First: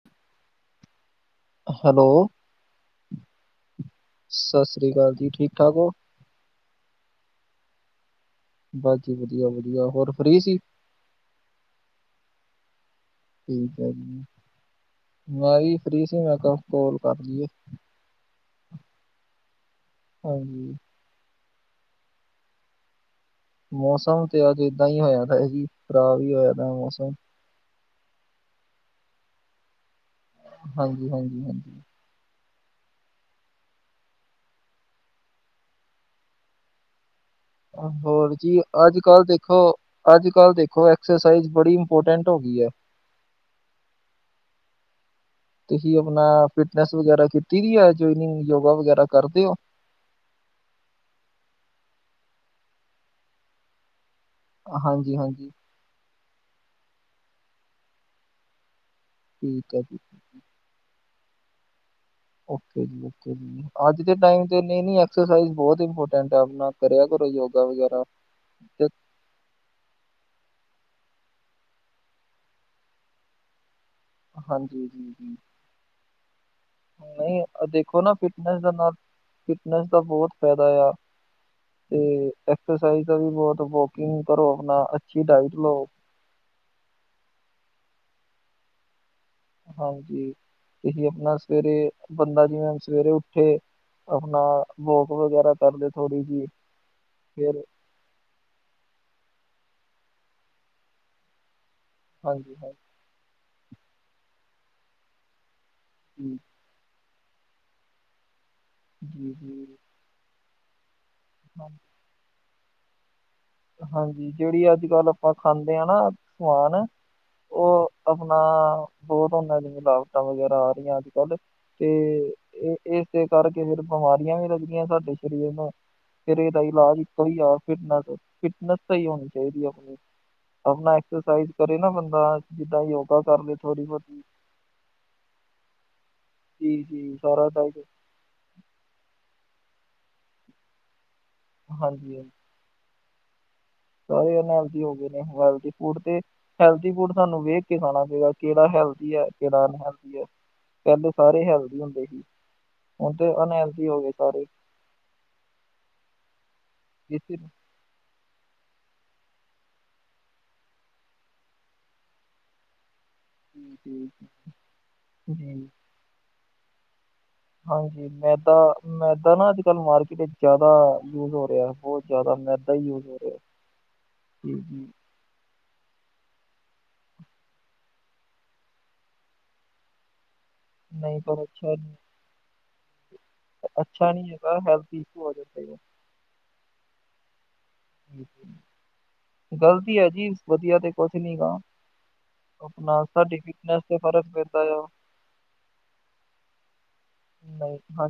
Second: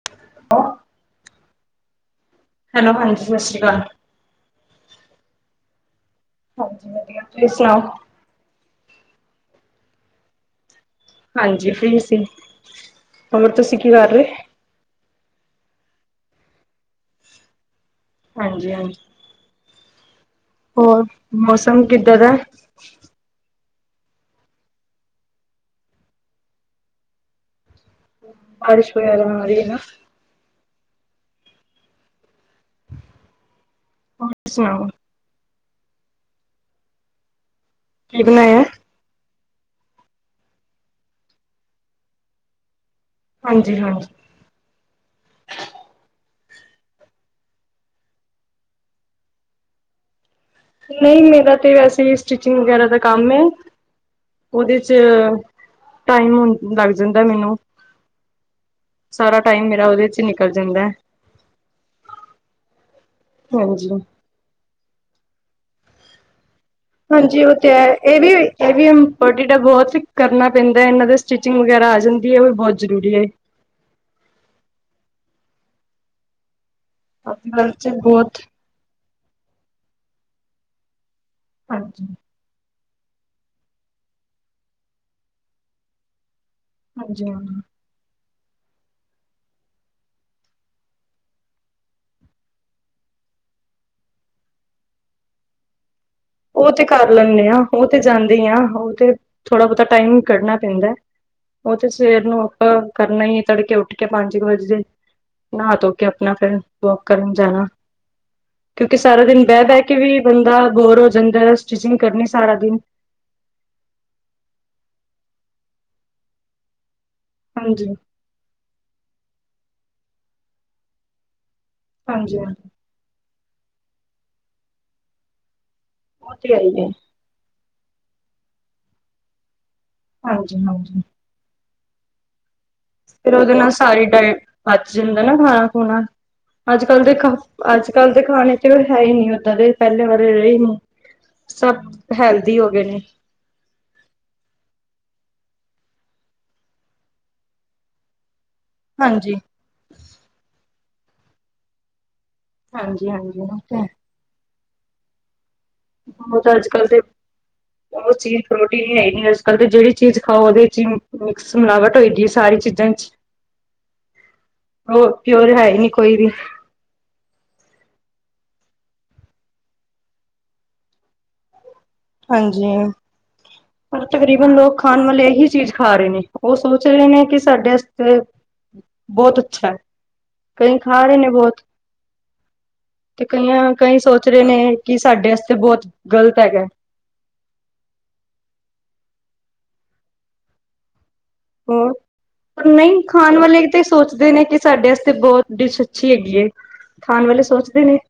[unintelligible] Hello. Hello ਹਾਂਜੀ ਸਤਿ ਸ਼੍ਰੀ ਅਕਾਲ। ਸਤਿ ਸ੍ਰੀ ਅਕਾਲ ਜੀ ਠੀਕ ਠਾਕ ਓ। ਹਾਂਜੀ ਵਧੀਆ ਤੁਸੀਂ ਸੁਣਾਓ? ਬਸ ਜੀ ਵਧੀਆ ਵਧੀਆ ਹੋਰ ਫਰੀ ਸੀ, ਹਾਂਜੀ ਫ੍ਰੀ ਸੀ ਹੋਰ ਤੁਸੀਂ ਠੀਕ ਹੈ ਕੀ ਕਰ ਜੀ ਰਹੇ? ਮੈਂ ਵੀ ਫ੍ਰੀ ਸੀ ਮੈਂ ਕ ਕੋਲ ਕਰ ਲਈਏ ਹਾਂਜੀ ਹਾਂਜੀ ਹਾਂਜੀ। ਹੋਰ ਮੌਸਮ ਕਿੱਦੈ ਦੈ? ਮੌਸਮ ਤੇ ਅੱਜ ਏਦਾਂ ਹੀ ਹੋਇਆ ਤਾ ਜੀ, ਖ਼ਰਾਬ ਹੀ ਹੋਇਆ ਤਾ ਮੌਸਮ। ਬਾਰਸ਼ ਹੋਆ ਮਾਰੀਏ ਨਾ ਹਾਂਜੀ ਹਾਂਜੀ ਹਾਂਜੀ ਹ ਸੁ ਕੀ ਹੋਰ ਜੀ ਬਣਾਇਆ? ਅੱਜ ਕੱਲ੍ਹ ਦੇ ਹੋਰ ਅੱਜ ਕੱਲ ਦੇਖੋ ਐਕਸਰਸਾਈਜ਼ ਬੜੀ ਇੰਪੋਰਟੈਂਟ ਹੋ ਗਈ ਹੈ, ਹਾਂਜੀ ਹਾਂਜੀ ਤੁਸੀਂ ਆਪਣਾ ਫਿਟਨੈਸ ਵਗੈਰਾ ਕੀਤੀ ਦੀ ਹੈ ਜੋਇਨਿੰਗ ਯੋਗਾ ਵਗੈਰਾ ਕਰਦੇ ਹੋ, ਨਹੀਂ ਮੇਰਾ ਤੇ ਵੈਸੇ ਹੀ ਸਟਿਚਿੰਗ ਵਗੈਰਾ ਦਾ ਕੰਮ ਹੈ [unintelligible] ਉਹਦੇ ਚ ਹਾਂਜੀ ਹਾਂਜੀ, ਟਾਈਮ ਲੱਗ ਜਾਂਦਾ ਮੈਨੂੰ ਸਾਰਾ ਟਾਈਮ ਠੀਕ ਹੈ। ਜੀ। ਮੇਰਾ ਉਹਦੇ 'ਚ ਨਿਕਲ। ਜਾਂਦੈ। ਓਕੇ ਜੀ ਓਕੇ ਜੀ, ਹਾਂਜੀ। ਅੱਜ ਦੇ ਟਾਈਮ ਤੇ ਨਈੰ ਨਈੰ ਐਕਸਰਸਾਈਜ਼ ਬਹੁਤ ਇੰਪੋਰਟੈਂਟ ਐ, ਆਪਨਾ ਹਾਂਜੀ ਉਹ ਤੇ ਐ, ਇਹ ਵੀ ਇਹ ਤੇ ਵੀ ਬਹੁਤ ਕਰਨਾ ਪੈਂਦਾ ਐ, ਇਹਨਾਂ ਦੇ ਸਟਿਚਿੰਗ ਵਗੈਰਾ ਆ ਜਾਂਦੀ ਐ, ਉਹ ਵੀ ਬਹੁਤ ਜ਼ਰੂਰੀ ਏ। ਹਾਂਜੀ, ਜੀ-ਜੀ। ਅੱਜ ਨਹੀਂ ਕੱਲ ਚ ਦੇਖੋ ਨਾ ਬਹੁਤ ਫਿਟਨਸ ਦੇ ਨਾਲ ਫਿਟਨੈਸ ਦਾ ਬਹੁਤ ਫਾਇਦਾ ਯਾ। ਤੇ ਹਾਂਜੀ, ਐਕਰਸਾਈਜ਼ ਦਾ ਵੀ ਬਹੁਤ ਵੋਕਿੰਗ ਕਰੋ ਆਪਨਾ, ਅੱਛੀ ਡਾਇਟ ਲਓ। ਹਾਂਜੀ, ਹਾਂਜੀ। ਹਾਂਜੀ, ਤੁਸੀਂ ਆਪਣਾ ਸਵੇਰੇ, ਬੰਦਾ ਜਿਵੇਂ ਸਵੇਰੇ ਉੱਠੇ ਆਪਣਾ, ਵੋਕ ਵਗੈਰਾ ਕਰਦੇ ਥੋੜ੍ਹੀ ਜਿਹੀ ਉਹ ਤੇ ਕਰ ਲੈਂਨੇ ਆ, ਫਿਰ ਉਹ ਤੇ ਜਾਂਦੇਈ ਆ, ਉਹ ਤੇ ਥੋੜ੍ਹਾ ਬਹੁਤਾ ਟਾਈਮ ਕੱਢਣਾ ਪੈਂਦੈ। ਉਹ ਤੇ ਸਵੇਰ ਨੂੰ ਹਾਂਜੀ ਆਪਾਂ ਕਰਨਾ ਹੀ ਤੜਕੇ ਉੱਠ ਕੇ ਪੰਜ ਕੁ ਵਜੇ, ਨਹਾ ਧੋ ਆਪਣਾ ਹਾਂਜੀ ਫਿਰ ਵੋਕ ਕਰਨ ਜਾਣਾ, ਕਿਉਂਕਿ ਸਾਰਾ ਜੀ ਦਿਨ ਬਹਿ ਜੀ ਬਹਿ ਵੀ ਬੰਦਾ ਬੋਰ ਹੋ ਜਾਂਦੈ, ਹਾਂ- ਸਟਿਚਿੰਗ ਕਰਨੀ ਸਾਰਾ ਦਿਨ ਹਾਂਜੀ ਜਿਹੜੀ ਅੱਜ ਕੱਲ੍ਹ ਆਪਾਂ ਖਾਂਦੇ ਆਂ ਨਾ, ਸਮਾਨ, ਉਹ ਹਾਂਜੀ, ਬਹੁਤ ਉਹਨਾਂ ਦੀਆਂ ਲਾਵਤਾਂ ਵਗੈਰਾ ਆ ਰਹੀਆਂ ਅੱਜ ਕੱਲ। ਤੇ ਹਾਂਜੀ, ਹਾਂਜੀ। ਇਹ [unintelligible] ਏਸੇ ਕਰਕੇ ਫੇਰ ਬਿਮਾਰੀਆਂ ਵੀ ਲੱਗਦੀਆਂ ਸਾਡੇ ਸਰੀਰ ਨੂੰ, ਉਹ ਫਿਰ ਤੇ ਹੈ ਇਹਦਾ ਹੀ ਹੈ। ਇਲਾਜ ਸਹੀ ਫਿਟਨ ਫਿਟਨਸ ਸਹੀ ਹੋਣੀ ਚਾਹੀਦੀ ਆਪਨੀ, ਹਾਂਜੀ, ਆਪਣਾ ਹਾਂਜੀ। ਐਕਸਾਈਜ ਕਰੇ ਨਾ ਬੰਦਾ, ਜਿੱਦਾਂ ਯੋਗਾ ਕਰ ਲ ਥੋੜੀ ਬਹੁਤੀ ਬੱਜ ਜਾਂਦਾ ਨਾ ਖਾਣਾ ਖੂਣਾ ਜੀ ਅੱਜ ਕੱਲ ਜੀ ਦੇਖ ਸਾਰਾ ਟਾਈਮ ਅੱਜ [unintelligible] ਕੱਲ ਦੇ ਖਾਣੇ ਚ ਹੈ ਹੀ ਨਹੀਂ ਓਦਾਂ ਦੇ ਪਹਿਲੇ ਵਾਰੇ ਰਏ ਨੀਂ, ਸਭ ਹੈਲਥ ਵਧੀ ਹੋ ਗਏ ਨੇ [unintelligible] ਸਾਰੇਲ ਹੋ ਗਏ ਨੇਲ ਫੂਡ ਤੇ, [unintelligible] ਹੈਲਦੀ ਫੂਡ ਤੁਾਨੂੰ ਵੇਖ ਕੇ ਖਾਣਾ ਪਏਗਾ ਕਿਹੜਾ ਹੈਲਦੀ ਐ, ਹਾਂਜੀ। ਕਿਹੜਾ ਅਨਹੈਲਦੀ ਐ, ਪਹਿਲੇ ਸਾਰੇ ਹੈਲਦੀ ਹੁੰਦੇ ਸੀ। ਹੁਣ ਤੇ ਹਾਂਜੀ-ਹਾਂਜੀ ਉਹ ਹੈ ਅਨਹੈਲਦੀ ਹੋ ਗਏ ਸਾਰੇ? ਬਹੁਤ ਅੱਜ ਕੱਲ੍ਹ ਦੇ ਇਸ ਉਹ ਚੀਜ਼ ਪ੍ਰੋਟੀਨ ਨੀ ਹੈਗੀ ਅੱਜਕਲ ਤੇ, ਜਿਹੜੀ ਚੀਜ਼ ਖਾਓ ਉਹਦੇ ਚ ਮਿਕਸ ਮਿਲਾਵਟ ਹੋਈ ਦੇ ਸਾਰੀ ਚੀਜ਼ ਥੈਂ [unintelligible] ਠ ਠੀਠ ਪਿਓਰ ਹੈ ਹਮ [inaudible] ਹੀ ਨਹੀਂ ਕੋਈ ਨਹੀਂ ਹਾਂਜੀ, ਮੈਦਾ, ਮੈਦਾ ਨਾ ਅੱਜ ਕੱਲ ਮਾਰਕੀਟ ਵਿੱਚ ਜ਼ਿਆਦਾ ਯੂਜ ਹੋ ਰਿਹਾ। ਬਹੁਤ ਜ਼ਿਆਦਾ ਹਾਂਜੀ, ਮੈਦਾ ਹੀ ਯੂਜ਼ ਹੋ ਰਿਹਾ। ਪਰ ਤਕਰੀਬਨ ਜੀ, ਲੋਕ ਜੀ। ਖਾਨ ਵਾਲੇ ਇਹੀ ਚੀਜ਼ ਖਾ ਰਏ ਨੇ। ਉਹ ਸੋਚ ਰਹੇ ਨੇ ਕਿ, ਸਾਡੇ ਏਤੇ ਬਹੁਤ ਅੱਛਾ ਐ। ਕਈ ਖਾ ਰਏ ਨਹੀਂ ਨੇ। ਪਰ ਬਹੁਤ ਅੱਛਾ ਤੇ ਕਈਆਂ ਕਈ ਅੱਛਾ ਸੋਚ ਨਹੀਂ ਰਹੇ ਹੈਗਾ, ਨੇ, ਹੈਲਥ ਕਿ ਇਸ਼ੂ ਸਾਡੇ ਹੋ ਆਸਤੇ ਜਾਂਦੇ ਨੇ। ਬਹੁਤ ਗ਼ਲਤ ਹੈਗੈ ਗਲਤੀ ਹੈ ਜੀ, ਵਧੀਆ ਤੇ ਕੁਛ ਨੀ ਗਾ ਹੋਰ ਪਰ ਨਹੀਂ ਆਪਣਾ, ਖਾਣ ਸਾਡੀ ਵਾਲੇ ਫਿਟਨਸ ਤੇ ਫ਼ਰਕ ਸੋਚਦੇ ਨੇ ਕਿ ਪੈਂਦਾ ਯਾ। ਸਾਡੇ ਤੇ ਆਸਤੇ ਬਹੁਤ ਡਿਸ਼ ਅੱਛੀ ਹੈਗੀ ਏ ਖਾਣ ਵਾਲੇ ਨਹੀਂ ਸੋਚਦੇ ਨੇ ਹਾਂਜੀ,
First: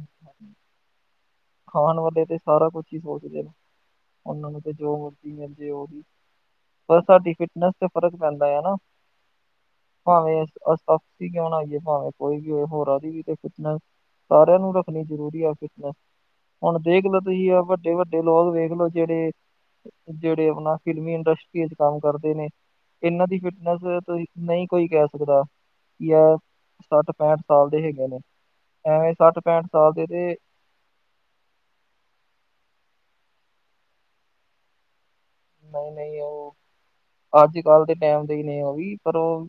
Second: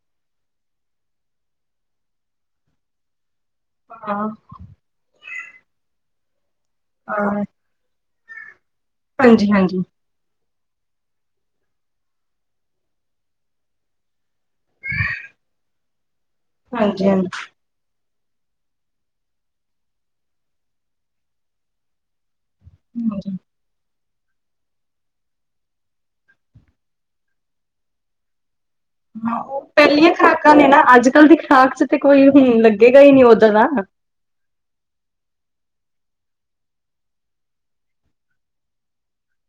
ਖਾਣ ਵਾਲੇ, ਤੇ ਸਾਰਾ ਕੁਛ ਹੀ ਸੋਚਦੇ, ਹਾਂ ਉਹਨਾਂ ਨੂੰ ਜੋ ਮਰਜ਼ੀ ਮਿਲਜੇ ਉਹਹੀ ਪਰ ਸਾਡੀ ਅ ਫਿਟਨੈਸ ਤੇ ਫ਼ਰਕ ਪੈਂਦਾ ਹੈ ਨਾ [unintelligible] ਹਾਂਜੀ- ਹਾਂਜੀ। ਭਾਵੇਂ ਅਸ ਅਸੀਂ ਕਿਉਂ ਨਾ ਹੋਇਯੇ, ਭਾਵੇਂ ਕੋਈ ਵੀ ਹੋਏ, ਹੋਰਾਂ ਵੀ ਤੇ ਫਿਟਨੈਸ ਸਾਰਿਆਂ ਨੂੰ ਰੱਖਣੀ ਜ਼ਰੂਰੀ ਆ ਫਿਟਨਸ। ਹੁਨ ਦੇਖ ਹਾਂਜੀ ਲਓ ਹਾਂਜੀ ਤੁਸੀਂ ਆ ਤੁਹੀ ਵੱਡੇ ਲੋਕ ਵੇਖ ਲੋ ਜਿਹੜੇ, ਜਿਹੜੇ ਆਪਨਾ ਫਿਲਮੀ ਇੰਡਸਟਰੀ ਚ ਕੰਮ ਕਰਦੇ ਨੇ ਇਹਨਾਂ ਹਾਂਜੀ ਦੀ ਫਿਟਨਸ, ਨਹੀਂ ਕੋਈ ਕਹਿ ਸਕਦਾ? ਜਾਂ ਸੱਠ ਪੈਂਠ ਸਾਲ ਦੇ ਹੇਗੇ ਨੇ। ਐਵੇਂ ਸੱਠ ਓ ਪੈਂਹਠ ਸਾਲ ਦੇ ਪਹਿਲੀਆਂ ਤੇ ਖਰਾਕਾਂ ਨੇ ਨਾ, ਅੱਜ ਕੱਲ ਦੀ ਖਰਾਕ ਚ ਤੇ ਕੋਈ ਲੱਗੇਗਾ ਹੀ ਨਹੀ ਓਦਾ ਦਾ ਨਹੀਂ ਨਹੀਂ ਉਹ ਅੱਜ ਕੱਲ੍ਹ ਦੇ ਟਾਈਮ ਦੇ, ਨੇ ਉਹ ਵੀ ਪਰ, ਉਹ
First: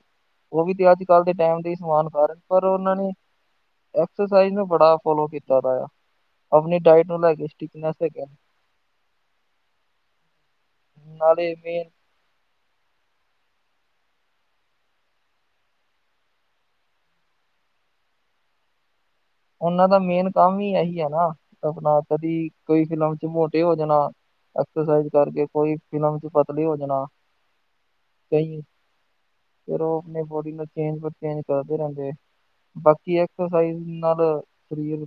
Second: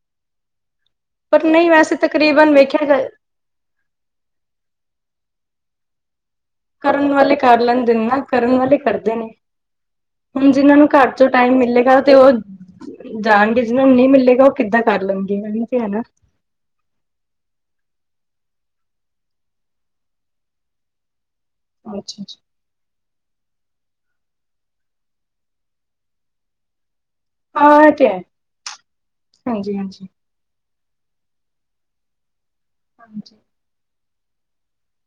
ਉਹ ਵੀ ਤੇ ਅੱਜ ਅੱਜ ਕੱਲ ਦੇ ਪਰ ਟਾਈਮ ਨਹੀਂ ਦੇ ਵੈਸੇ ਸਮਾਨ ਪਰ ਤਕਰੀਬਨ ਪਰ ਵੇਖਿਆ ਉਹਨਾਂ ਜਾ- ਨੇ, ਐਕਸਰਸਾਈਜ਼ ਨੂੰ ਬੜਾ ਫੋਲੋ ਕੀਤਾ, ਦਾ ਆ ਆਪਣੀ ਡਾਇਟ ਕਰਨ ਨੂੰ ਲੈ ਵਾਲੇ ਕੇ ਕਰ ਲੈਂਦੇ ਸਟਿਕਨੈਸ ਨੇ, ਹੈਗੇ ਕਰਨ ਵਾਲੇ ਕਰਦੇ ਹੂ, ਹੁਣ ਜਿਨਾਂ ਨੂੰ ਘਰ ਚ, ਨਾਲੇ ਟਾਈਮ ਮੇਨ ਮਿਲੇਗਾ ਤੇ ਉਹ ਜਾਣਗੇ, ਜਿਹਨਾਂ ਨੂੰ ਨਹੀਂ ਮਿਲੇਗਾ, ਉਹ ਕਿੱਦਾਂ, ਕਰ ਲਣਗੇ ਤੇ ਹੈ ਨਾ ਉਹਨ ਦਾ, ਮੇਨ ਕੰਮ ਹੀ ਇਹੀ ਹੈ ਨਾ, ਆਪਣਾ ਅੱਛਾ ਅੱਛਾ ਕਦੀ ਕੋਈ ਫਿਲਮ ਚ, ਮੋਟੇ ਹੋ ਜਾਣਾ ਐਕਸਰਸਾਈਜ਼ ਕਰਕੇ, ਕੋਈ ਫਿਲਮ ਚ ਪਤਲੇ ਹੋ ਜਾਣਾ ਹਾਂ ਇਹ ਤੇ ਹੈ ਕਹੀ, ਹਾਂਜੀ ਫਿਰ ਉਹ ਹਾਂਜੀ ਆਪਣੇ ਬੋਡੀ ਨਾਲ, ਚੇਂਜ ਪਰਚੇਂਜ ਕਰਦੇ ਰਹਿੰਦੇ, ਬਾਕੀ ਹਾਂਜੀ ਐਕਸਸਾਈਜ਼ ਨਾਲ ਸਰੀਰ,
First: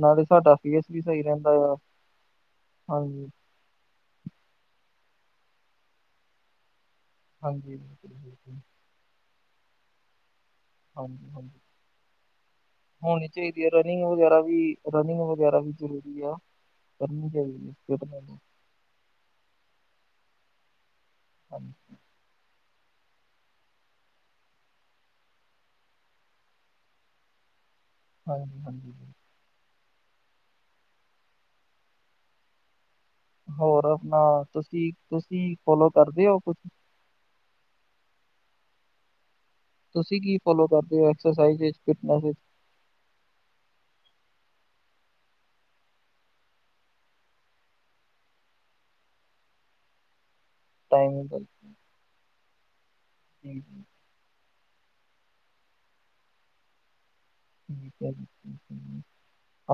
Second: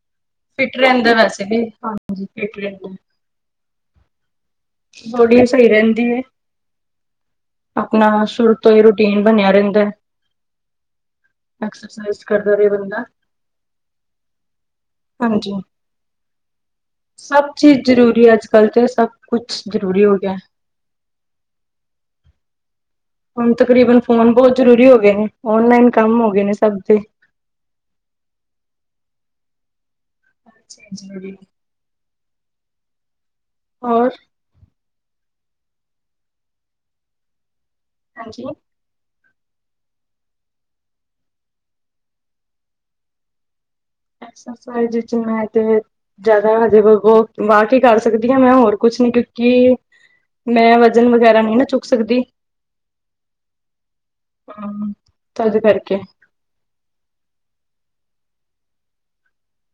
ਨਾਲੇ ਸਾਡਾ ਫਿਟ ਫੇਸ ਵੀ, ਸਹੀ ਵੈਸੇ ਰਹਿੰਦਾ ਵੀ ਆ, ਹਾਂਜੀ ਫਿਟ ਰਹਿੰਦਾ ਹਾਂਜੀ ਸੋੜੀਆਂ ਸਹੀ ਰਹਿੰਦੀ ਏ, ਹਾਂਜੀ ਬਿਲਕੁਲ ਆਪਣਾ ਸੁਰ ਬਿਲਕੁਲ ਤੋਂ ਹੀ, ਰੁਟੀਨ ਰੁਟੀਨ, ਬਣਿਆ ਰਹਿੰਦਾ? ਹਾਂਜੀ- ਹਾਂਜੀ ਐਕਸਰਸਾਈਜ਼, ਕਰਨ ਨਾਲ, ਬੰਦਾ ਹੋਣੀ ਚਾਹੀਦੀ ਹੈ, ਰਨਿੰਗ ਵਗੈਰਾ ਵੀ, ਰਨਿੰਗ ਹਾਂਜੀ, ਵਗੈਰਾ ਵੀ, ਜ਼ਰੂਰੀ ਆ ਕਰਨੀ, ਸਭ ਚਾਹੀਦੀ ਚੀਜ਼ ਫਿਟਨੈਂਸ ਜ਼ਰੂਰੀ ਅੱਜ ਕਲ ਸਭ ਕੁਛ ਜ਼ਰੂਰੀ ਹੋ ਗਿਆ ਹਾਂਜੀ ਹੁਣ ਤਕਰੀਬਨ, ਫ਼ੋਨ ਬਹੁਤ ਜ਼ਰੂਰੀ ਹੋ ਗਏ ਨੇ, ਔਨਲਾਈਨ ਕੰਮ, ਹੋ ਗਏ ਨੇ ਸਭ ਦੇ ਹਾਂਜੀ ਹਾਂਜੀ ਜ਼ਰੂਰ [inaudible] ਹੋਰ ਆਪਣਾ, ਤੁਸੀਂ ਤੁਸੀਂ ਫੋਲੋ ਕਰਦੇ ਹੋ, ਕੁਛ ਹਾਂਜੀ ਤੁਸੀਂ, ਕੀ ਫੋਲੋ ਕਰਦੇ ਹੋ ਐਕਸਰਸਾਈਜ ਵਿਚ, ਕਿਦਾ ਐਕਸਸਾਈਜ਼, ਚ ਮੈਂ ਤੇ ਜ਼ਿਆਦਾ ਹਜੇ ਵੋਕ, ਕਰ ਸਕਦੀ ਹਾਂ, ਮੈਂ ਹੋਰ ਕੁਛ ਨੀ ਕਿਉਂਕਿ ਮੈਂ ਵਜ਼ਨ ਟਾਈਮ ਵਗੈਰਾ, ਵਿੱਚ? ਨਈ ਨਾ, ਚੁੱਕ ਸਕਦੀ [inaudible] [unintelligible] ਹੁ ਤਦ ਕਰਕੇ ਠੀਕ ਹੈ,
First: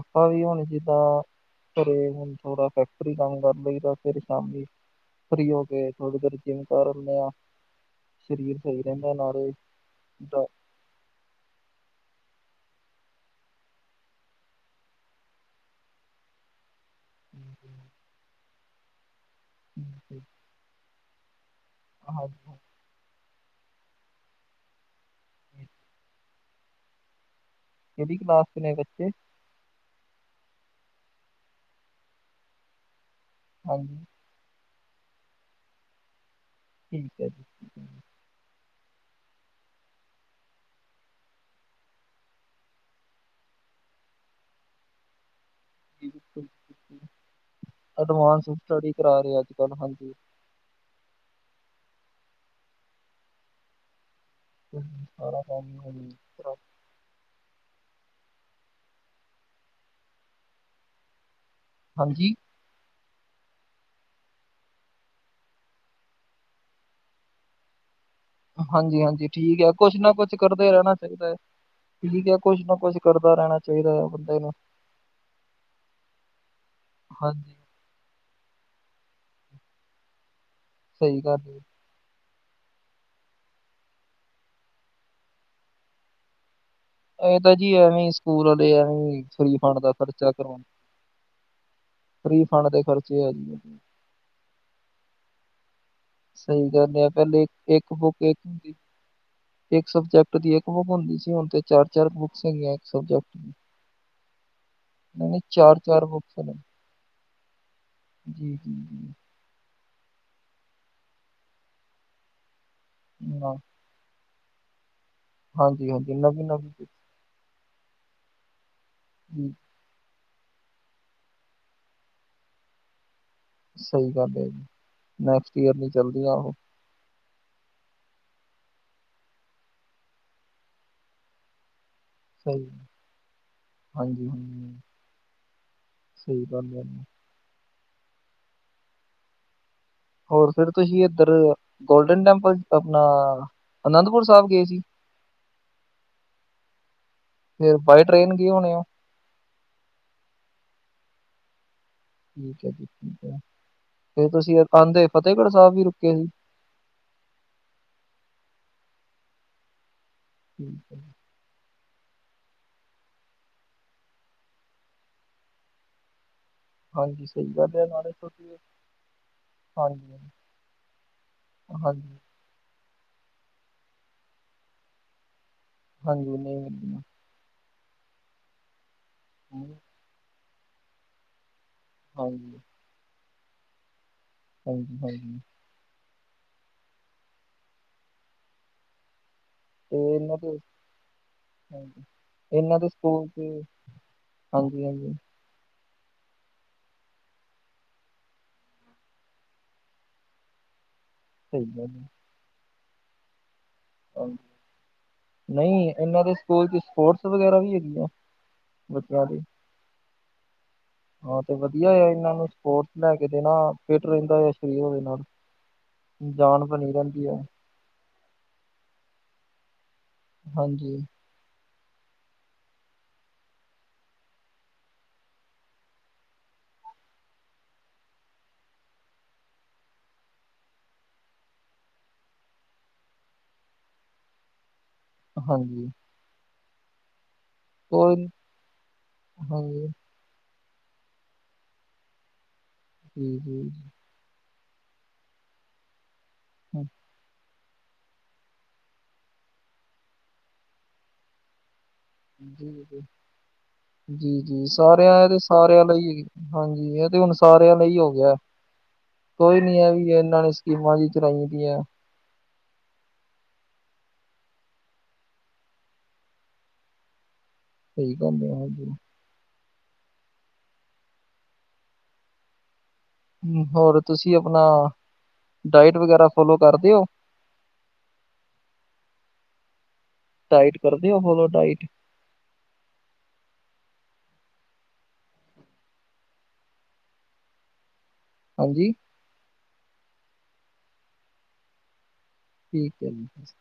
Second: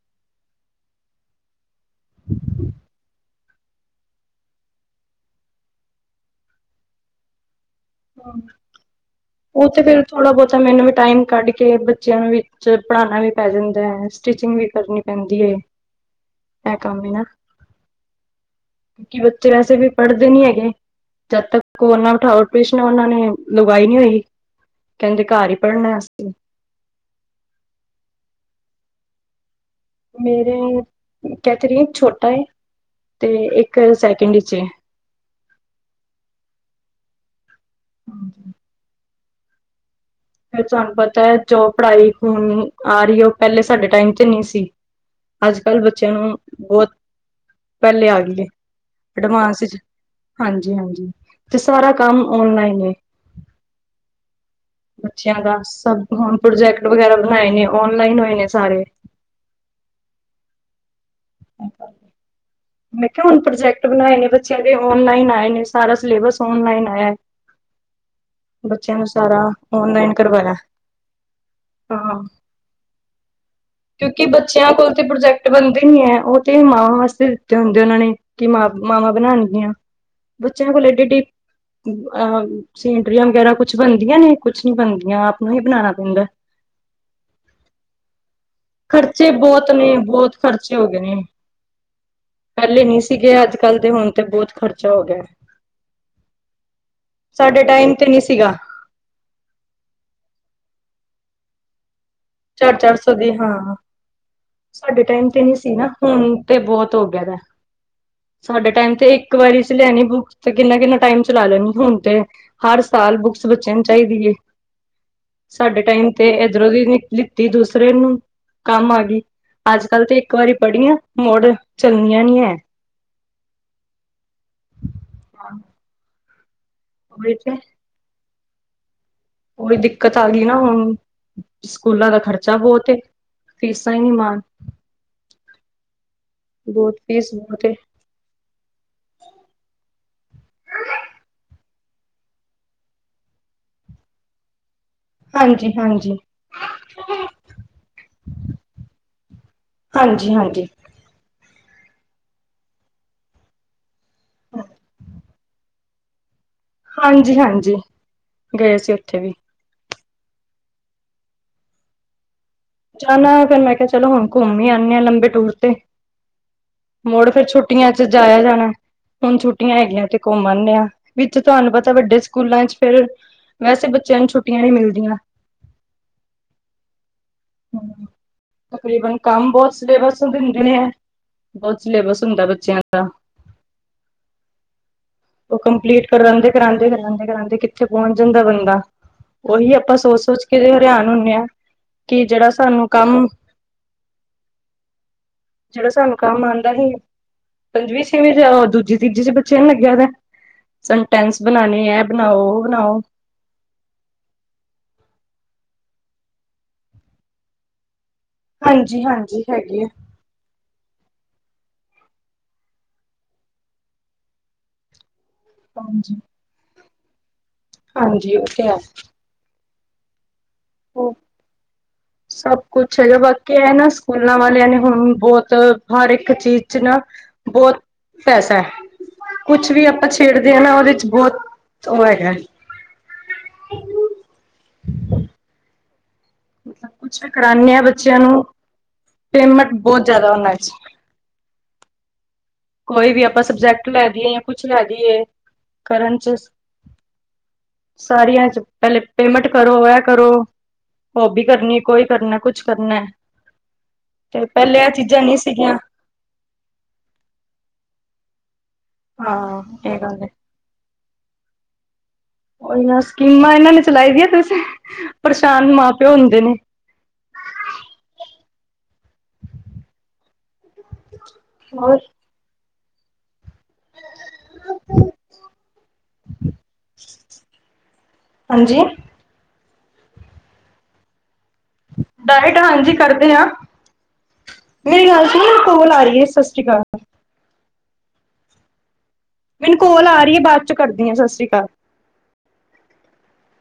ਆਪਾਂ ਵੀ ਹੁਣ ਜਿੱਦਾਂ ਪਰ ਇਹ, ਹੁਣ ਥੋੜਾ ਫੈਕਟਰੀ ਕੰਮ ਕਰ ਲਈ ਦਾ ਫਿਰ ਸ਼ਾਮੀ, ਫਰੀ ਹੋ ਕੇ ਥੋੜੀ ਦੇਰ ਜਿਮ ਕਰ, ਆਨੇ ਆ ਸਰੀਰ ਸਹੀ ਰਹਿੰਦਾ ਨਾਲੇ ਉਹ ਤੇ, ਫਿਰ ਥੋੜਾ ਦਾ- ਬਹੁਤਾ ਮੈਨੂੰ ਵੀ ਟਾਈਮ ਕੱਢ ਕੇ ਕਿ ਬੱਚਿਆਂ ਵਿੱਚ ਪੜ੍ਹਾਉਣਾ ਵੀ ਪੈ ਜਾਂਦਾ ਹੈ, ਸਟਿਚਿੰਗ ਵੀ, ਕਰਨੀ ਪੈਂਦੀ ਹੈ। ਅ ਕਮ ਨੇ ਨਾ ਕਿਉਂਕਿ ਬੱਚੇ ਵੈਸੇ ਵੀ ਠੀਕ ਹੈ। ਪੜ੍ਹਦੇ ਨਹੀਂ ਹੈਗੇ, ਜਦੋਂ ਤੱਕ ਕੋਈ ਉਨ੍ਹਾਂ ਨੂੰ ਨਾ ਹਾਂਜੀ ਉਠਾਏ ਉਹਨਾਂ ਨੇ ਲਗਾਈ ਨਹੀਂ ਹੋਈ, ਕਹਿੰਦੇ ਘਰ ਹੀ ਹਾਂਜੀ। ਪੜ੍ਹਨਾ ਅਸੀਂ ਕਿਹੜੀ ਕਲਾਸ ਦੇ ਨੇ ਬੱਚੇ? ਮੇਰੇ ਕਹਿ ਤੇ ਰਹੀ ਛੋਟਾ ਹੈ ਤੇ ਇੱਕ ਹਾਂਜੀ ਸੈਕਿੰਡ। ਠੀਕ ਹੈ ਜੀ। ਤੁਹਾਨੂੰ ਪਤਾ ਹੈ, ਜੋ ਪੜ੍ਹਾਈ ਹੁਣ ਆ ਰਹੀ ਹੈ, ਉਹ ਪਹਿਲਾਂ ਸਾਡੇ ਟਾਈਮ ਵਿੱਚ ਨਹੀਂ ਸੀ। ਅੱਜ-ਕੱਲ੍ਹ ਜੀ, ਬੱਚਿਆਂ ਨੂੰ ਬਿਲਕੁਲ ਜੀ, ਬਹੁਤ ਕੁਝ ਬਿਲਕੁਲ। ਪਹਿਲਾਂ ਹੀ ਆ ਗਿਆ ਐਡਵਾਂਸ ਹੈ, ਸਟੱਡੀ ਕਰਾ ਰਹੇ ਅੱਜ ਐਡਵਾਂਸ ਕੱਲ ਵਿੱਚ। ਹਾਂਜੀ ਹਾਂਜੀ ਹਾਂਜੀ, ਤੇ ਸਾਰਾ ਕੰਮ ਆਨਲਾਈਨ ਹੈ। ਬੱਚਿਆਂ ਸਾਰਾ ਦਾ ਸਭ ਕੰਮ ਹੁਣ ਪ੍ਰੋਜੈਕਟ ਵਗੈਰਾ ਬਣਾਏ ਨੇ, ਸਾਰੇ ਆਨਲਾਈਨ ਹੋ ਗਏ ਨੇ, ਅ ਕਰ, ਹਾਂਜੀ ਮੈਂ ਕਿਹਾ ਹੁਣ, ਪ੍ਰੋਜੈਕਟ ਬਣਾਏ ਨੇ ਬੱਚਿਆਂ ਦੇ ਔਨਲਾਈਨ ਆਏ ਨੇ, ਸਾਰਾ ਸਿਲੇਬਸ ਓਨਲਾਈਨ ਆਇਆ। ਬੱਚਿਆਂ ਹਾਂਜੀ ਨੂੰ -ਹਾਂਜੀ ਸਾਰਾ ਠੀਕ ਹੈ, ਕੁਛ ਨਾ ਔਨਲਾਈਨ ਕੁਛ ਕਰਵਾਇਆ ਕਰਦੇ ਰਹਿਣਾ, ਚਾਹੀਦਾ ਹੈ ਹਾਂ ਠੀਕ ਹੈ। ਕੋਛ ਨਾ ਕੋਛ ਕਰਦਾ ਰੈਣਾ ਕਿਉਂਕਿ, ਬੱਚਿਆਂ ਕੋਲੋ ਤੇ ਪ੍ਰੋਜੈਕਟ ਬਣਦੇ ਨਈ ਹੈ,, ਉਹ ਤੇ ਮਾਵਾਂ ਵਾਸਤੇ ਹਾਂਜੀ ਦਿੱਤੇ ਹੁੰਦੇ ਉਹਨਾਂ ਨੇ ਕਿ, ਮਾਵਾਂ ਬਣਾਉਣਗੀਆਂ ਬੱਚਿਆਂ ਕੋਲ ਏਡੀ ਏਡੀ ਸਹੀ ਗੱਲ ਏ। ਅ ਸੀਨਰੀਆਂ, ਵਗੈਰਾ ਕੁਛ ਬਣਦੀਆਂ ਨੇ, ਕੁੱਛ ਨਈ ਬਣਦੀਆਂ, ਆਪ ਨੂੰ ਹੀ ਬਣਾਣਾ ਪੈਂਦਾ ਏ ਤਾਂ, ਜੀ ਅਵੇਂ ਖ਼ਰਚੇ ਬਹੁਤ ਨੇ, ਬਹੁਤ ਕਰਵਾਉਣ ਖ਼ਰਚੇ ਹੋ, ਗਏ ਨੇ ਫ੍ਰੀ ਫੰਡ ਦੇ ਪਹਿਲੇ ਨਹੀਂ ਖਰਚੇ ਆ ਸੀਗੇ ਅੱਜ ਜੀ, ਕਲ ਦੇ ਹੁਣ ਤੇ ਬਹੁਤ ਖ਼ਰਚਾ ਹੋ ਗਿਆ ਸਹੀ ਗਲ ਹੈ, ਪਹਿਲੇ ਸਾਡੇ ਏਕ ਟਾਈਮ ਤੇ ਹੋ ਨਹੀਂ ਕੇ ਸੀਗਾ ਹੁੰਦੀ ਇੱਕ ਸਬਜੈਕਟ ਦੀ ਇੱਕ ਬੁੱਕ ਹੁੰਦੀ ਸੀ ਹੁਣ ਤੇ ਚਾਰ-ਚਾਰ ਬੁੱਕਸ ਹੈਗੀਆਂ ਇੱਕ ਚਾਰ-ਚਾਰ ਸੌ ਦੀਆਂ ਸਬਜੈਕਟ ਦੀ। ਹਾਂ। ਸਾਡੇ ਟਾਈਮ ਨਹੀਂ-ਨਹੀਂ ਤੇ ਨਹੀਂ ਸੀ ਨਾ, ਚਾਰ-ਚਾਰ ਬੁੱਕਸ ਹੁੰ ਨੇ, ਤਾਂ ਬਹੁਤ ਹੋ ਗਿਆ। ਸਾਡੇ ਟਾਈਮ ਜੀ-ਜੀ-ਜੀ ਤੇ! ਇੱਕ ਵਾਰੀ ਵਿੱਚ, ਲੈਣੀਆਂ ਬੁੱਕਸ ਤੇ ਕਿੰਨਾ-ਕਿੰਨਾ ਟਾਈਮ ਚਲਾ ਲੈਣੀਆਂ? ਹੁਣ ਤਾਂ ਹਰ ਸਾਲ ਬੱਚਿਆਂ ਦੀਆਂ ਬੁੱਕਸ ਨਾ ਬਦਲ ਜਾਂਦੀਆਂ ਨੇ। ਚਾਹੀਦੀ ਹੈ, ਸਾਡੇ ਟਾਈਮ ਹਾਂਜੀ-ਹਾਂਜੀ ਤੇ ਇੱਧਰੋਂ ਦੀ ਨਵੀਂ-ਨਵੀਂ ਨਹੀਂ ਸੀ। ਲੈ ਲਈ, ਦੂਸਰੇ ਨੂੰ ਕੰਮ ਆ ਗਈ। ਹਮ ਅੱਜ-ਕੱਲ੍ਹ ਤਾਂ ਇੱਕ ਵਾਰੀ ਪੜ੍ਹੀਆਂ ਕਿਤਾਬਾਂ ਮੁੜ ਚੱਲਦੀਆਂ ਨਹੀਂ ਹੈ। ਸਹੀ ਗੱਲ ਹੈ ਜੀ, ਨੈਕਸਟ ਈਅਰ ਲਈ ਜਲਦੀ ਆਉਂ ਹੋਹੀ ਤੇ ਕੋਈ, ਦਿੱਕਤ ਆ ਗਈ ਨਾ ਹੁਣ ਸਕੂਲਾਂ ਦਾ ਖ਼ਰਚਾ ਸਹੀ ਬਹੁਤ ਏ, ਫੀਸਾਂ ਹੀ ਨੀ ਮਾਣ ਹਾਂਜੀ-ਹਾਂਜੀ। ਸਹੀ ਗੱਲ ਹੈ ਬਹੁਤ ਈ ਸੁਆਦ ਏ, ਹੋਰ ਫਿਰ ਤੁਸੀਂ ਇੱਧਰ ਗੋਲਡਨ ਟੈਂਪਲ ਆਪਣਾ ਅਨੰਦਪੁਰ ਸਾਹਿਬ ਗਏ ਸੀ। ਹਾਂਜੀ ਹਾਂਜੀ। ਫਿਰ ਬਾਏ ਟਰੇਨ ਗਏ ਹੋਣੇ ਓ। ਹਾਂਜੀ ਹਾਂਜੀ। ਠੀਕ ਆ ਜੀ ਠੀਕ ਫੇਰ ਤੁਸੀਂ ਆਂਦੇ ਫਤਿਹਹਗੜ੍ਹ ਸਾਹਿਬ ਵੀ ਰੁਕੇ ਸੀ। ਹਾਂਜੀ-ਹਾਂਜੀ ਗਏ ਸੀ ਓਥੇ ਵੀ। ਠੀਕ ਐ। ਜਾਣਾ ਫੇਰ ਮੈਂ ਕਿਹਾ ਚਲੋ ਹੁਣ ਘੁੰਮ ਹੀ ਆਨੇ ਆ ਲੰਬੇ ਟੂਰ ਤੇ। ਹਾਂਜੀ ਮੁੜ ਸਹੀ ਫੇਰ ਗੱਲ ਹੈ ਛੁੱਟੀਆਂ ਚ ਨਾਲੇ ਜਾਇਆ ਤੁਸੀਂ ਜਾਣਾ। ਹੁਣ ਛੁੱਟੀਆਂ ਹੈਗੀਆਂ ਹਾਂਜੀ ਤੇ ਘੁੰਮਣ ਦੇ ਆ ਵਿੱਚ ਤੁਹਾਨੂੰ ਪਤਾ ਹਾਂਜੀ ਵੱਡੇ ਸਕੂਲਾਂ ਚ ਫੇਰ ਵੈਸੇ ਬੱਚਿਆਂ ਨੂੰ ਛੁੱਟੀਆਂ ਨੀ ਮਿਲਦੀਆਂ। ਹਾਂਜੀ ਨਹੀਂ ਮਿਲਦੀਆਂ। ਹੂੰ, ਤਕਰੀਬਨ ਕੰਮ ਬਹੁਤ ਸਿਲੇਬਸ ਨੂੰ ਦਿੰਦੇ ਐ। ਬਹੁਤ ਸਿਲੇਬਸ ਹੁੰਦਾ ਹਾਂਜੀ ਬੱਚਿਆਂ ਦਾ। [unintelligible] [inaudible] ਉਹ ਕੰਪਲੀਟ ਕਰਾਉਂਦੇ, ਕਰਾਉਦੇ ਕਰਾਉਂਦੇ ਕਿੱਥੇ, ਪਹੁੰਚ ਜਾਂਦਾ ਬੰਦਾ। ਉਹੀ ਆਪਾਂ, ਤੇ ਸੋਚ ਇਹਨਾਂ ਸੋਚ ਦੇ ਕੇ ਹਰਿਆਨ ਹੁੰਨੇ ਆ ਹਾਂਜੀ ਕਿ, ਜਿਹੜਾ ਇਹਨਾਂ, ਸਾਨੂੰ ਦੇ ਸਕੂਲ ਕੰਮ ਚ, ਹਾਂਜੀ ਹਾਂਜੀ ਜਿਹੜਾ ਸਾਨੂੰ ਕੰਮ ਆਉਂਦਾ ਸੀ। ਪੰਜਵੀ ਛੇਵੀ ਚ, ਦੂਜੀ ਤੀਜੀ ਚ, ਬੱਚਿਆ ਲੱਗਿਆ ਦਾ ਸੰਟੈਂਸ ਸਹੀ ਗੱਲ ਬਣਾਉਣੇ ਹੈ, ਬਣਾਓ ਉਹ ਬਣਾਓ ਨਹੀਂ, ਇਹਨਾਂ ਦੇ ਸਕੂਲ ਚ ਸਪੋਰਟਸ ਵਗੈਰਾ ਵੀ ਹੈਗੀ ਆ ਬਤਿਆ ਦੀ ਹਾਂਜੀ-ਹਾਂਜੀ ਹੈਗੀ ਐ। ਹਾਂ ਤੇ ਵਧੀਆ ਆ ਇਹਨਾਂ ਨੂੰ ਸਪੋਰਟਸ ਲੈ ਕੇ ਦੇਣਾ ਫਿਟ ਰਹਿੰਦਾ ਆ ਸਰੀਰ ਉਹਦੇ ਨਾਲ ਹਾਂਜੀ। ਜਾਨ ਬਣੀ ਰਹਿੰਦੀ ਹੈ। ਹਾਂਜੀ, ਉਹ ਤੇ ਹੈ ਹਾਂਜੀ ਉਹ ਸਭ ਕੁਛ ਹੈਗਾ ਬਾਕੀ ਇਹ ਨਾ ਸਕੂਲਾਂ ਵਾਲਿਆਂ ਨੇ ਹੁਣ ਬਹੁਤ ਹਰ ਇੱਕ ਚੀਜ਼ ਚ ਨਾ ਬਹੁਤ ਪੈਸਾ। ਕੁਛ ਵੀ ਆਪਾਂ ਛੇੜਦੇ ਆ ਨਾ ਉਹਦੇ ਚ ਬਹੁਤ ਉਹ ਹੈਗਾ। [inaudible] ਹਾਂਜੀ, ਮਤਲਬ ਕੁਛ ਕਰਾਨੇ ਆ ਬੱਚਿਆਂ ਕੋਈ ਨੂੰ ਪੇਮੈਂਟ ਹਾਂਜੀ ਬਹੁਤ ਜ਼ਿਆਦਾ ਉਹਨਾਂ ਚ ਕੋਈ ਵੀ ਜੀ ਆਪਾਂ ਜੀ ਸਬਜੈਕਟ ਲੈ ਦਈ ਏ ਜਾਂ ਕੁਛ ਲੈ ਦਈ ਏ ਕਰਨ ਚ ਸਾਰੀਆਂ ਚ ਪਹਿਲੇ ਪੇਮੈਂਟ ਕਰੋ ਇਹ ਕਰੋ ਉਹ ਵੀ ਕਰਨੀ ਕੋਈ ਕਰਨਾ [inaudible] ਕੁਛ ਕਰਨਾ। ਜੀ ਤੇ ਜੀ ਪਹਿਲੇ ਚੀਜ਼ਾਂ ਸਾਰਿਆਂ ਇਹ ਨਹੀਂ ਤੇ ਸੀਗੀਆਂ ਸਾਰਿਆਂ ਲਈ ਹਾਂਜੀ ਇਹ ਤੇ ਹੁਣ ਸਾਰਿਆਂ ਲਈ ਹੀ ਹੋ ਗਿਆ ਕੋਈ ਹਾਂ ਨੀ ਹੈ ਇਹ ਵੀ ਗੱਲ ਇਹਨਾਂ ਨੇ। ਸਕੀਮਾਂ ਜ ਚਰਾਈ ਦੀਆਂ ਉਹ ਸਕੀਮਾਂ ਇਹਨਾਂ ਨੇ ਚਲਾਈ ਦੀਆਂ ਤੇ ਪਰਸ਼ਾਨ ਮਾਂ ਪਿਓ ਹੁੰਦੇ ਨੇ ਸਹੀ ਕੰਮ ਆ ਹਾਂਜੀ [inaudible] [inaudible] ਹੋਰ ਹੋਰ ਤੁਸੀਂ ਆਪਣਾ ਡਾਇਟ ਵਗੈਰਾ ਫੋਲੋ ਕਰਦੇ ਹੋ ਹਾਂਜੀ। ਡਾਈਟ ਕਰਦੇ ਹੋ ਫੋਲੋ ਡਾਈਟ ਡਾਇਟ ਹਾਂਜੀ ਕਰਦੇ ਹਾਂ, ਮੇਰੀ ਗੱਲ ਸੁਣ ਕੋਲ ਆ ਰਹੀ ਹੈ ਸਤਿ ਸ਼੍ਰੀ ਅਕਾਲ ਹਾਂਜੀ। ਮੈਨੂੰ ਕੋਲ ਆ ਰਹੀ ਹੈ ਬਾਅਦ ਚੋਂ ਕਰਦੀ ਹਾਂ ਸਤਿ ਸ਼੍ਰੀ ਅਕਾਲ ਠੀਕ ਹੈ ਜੀ।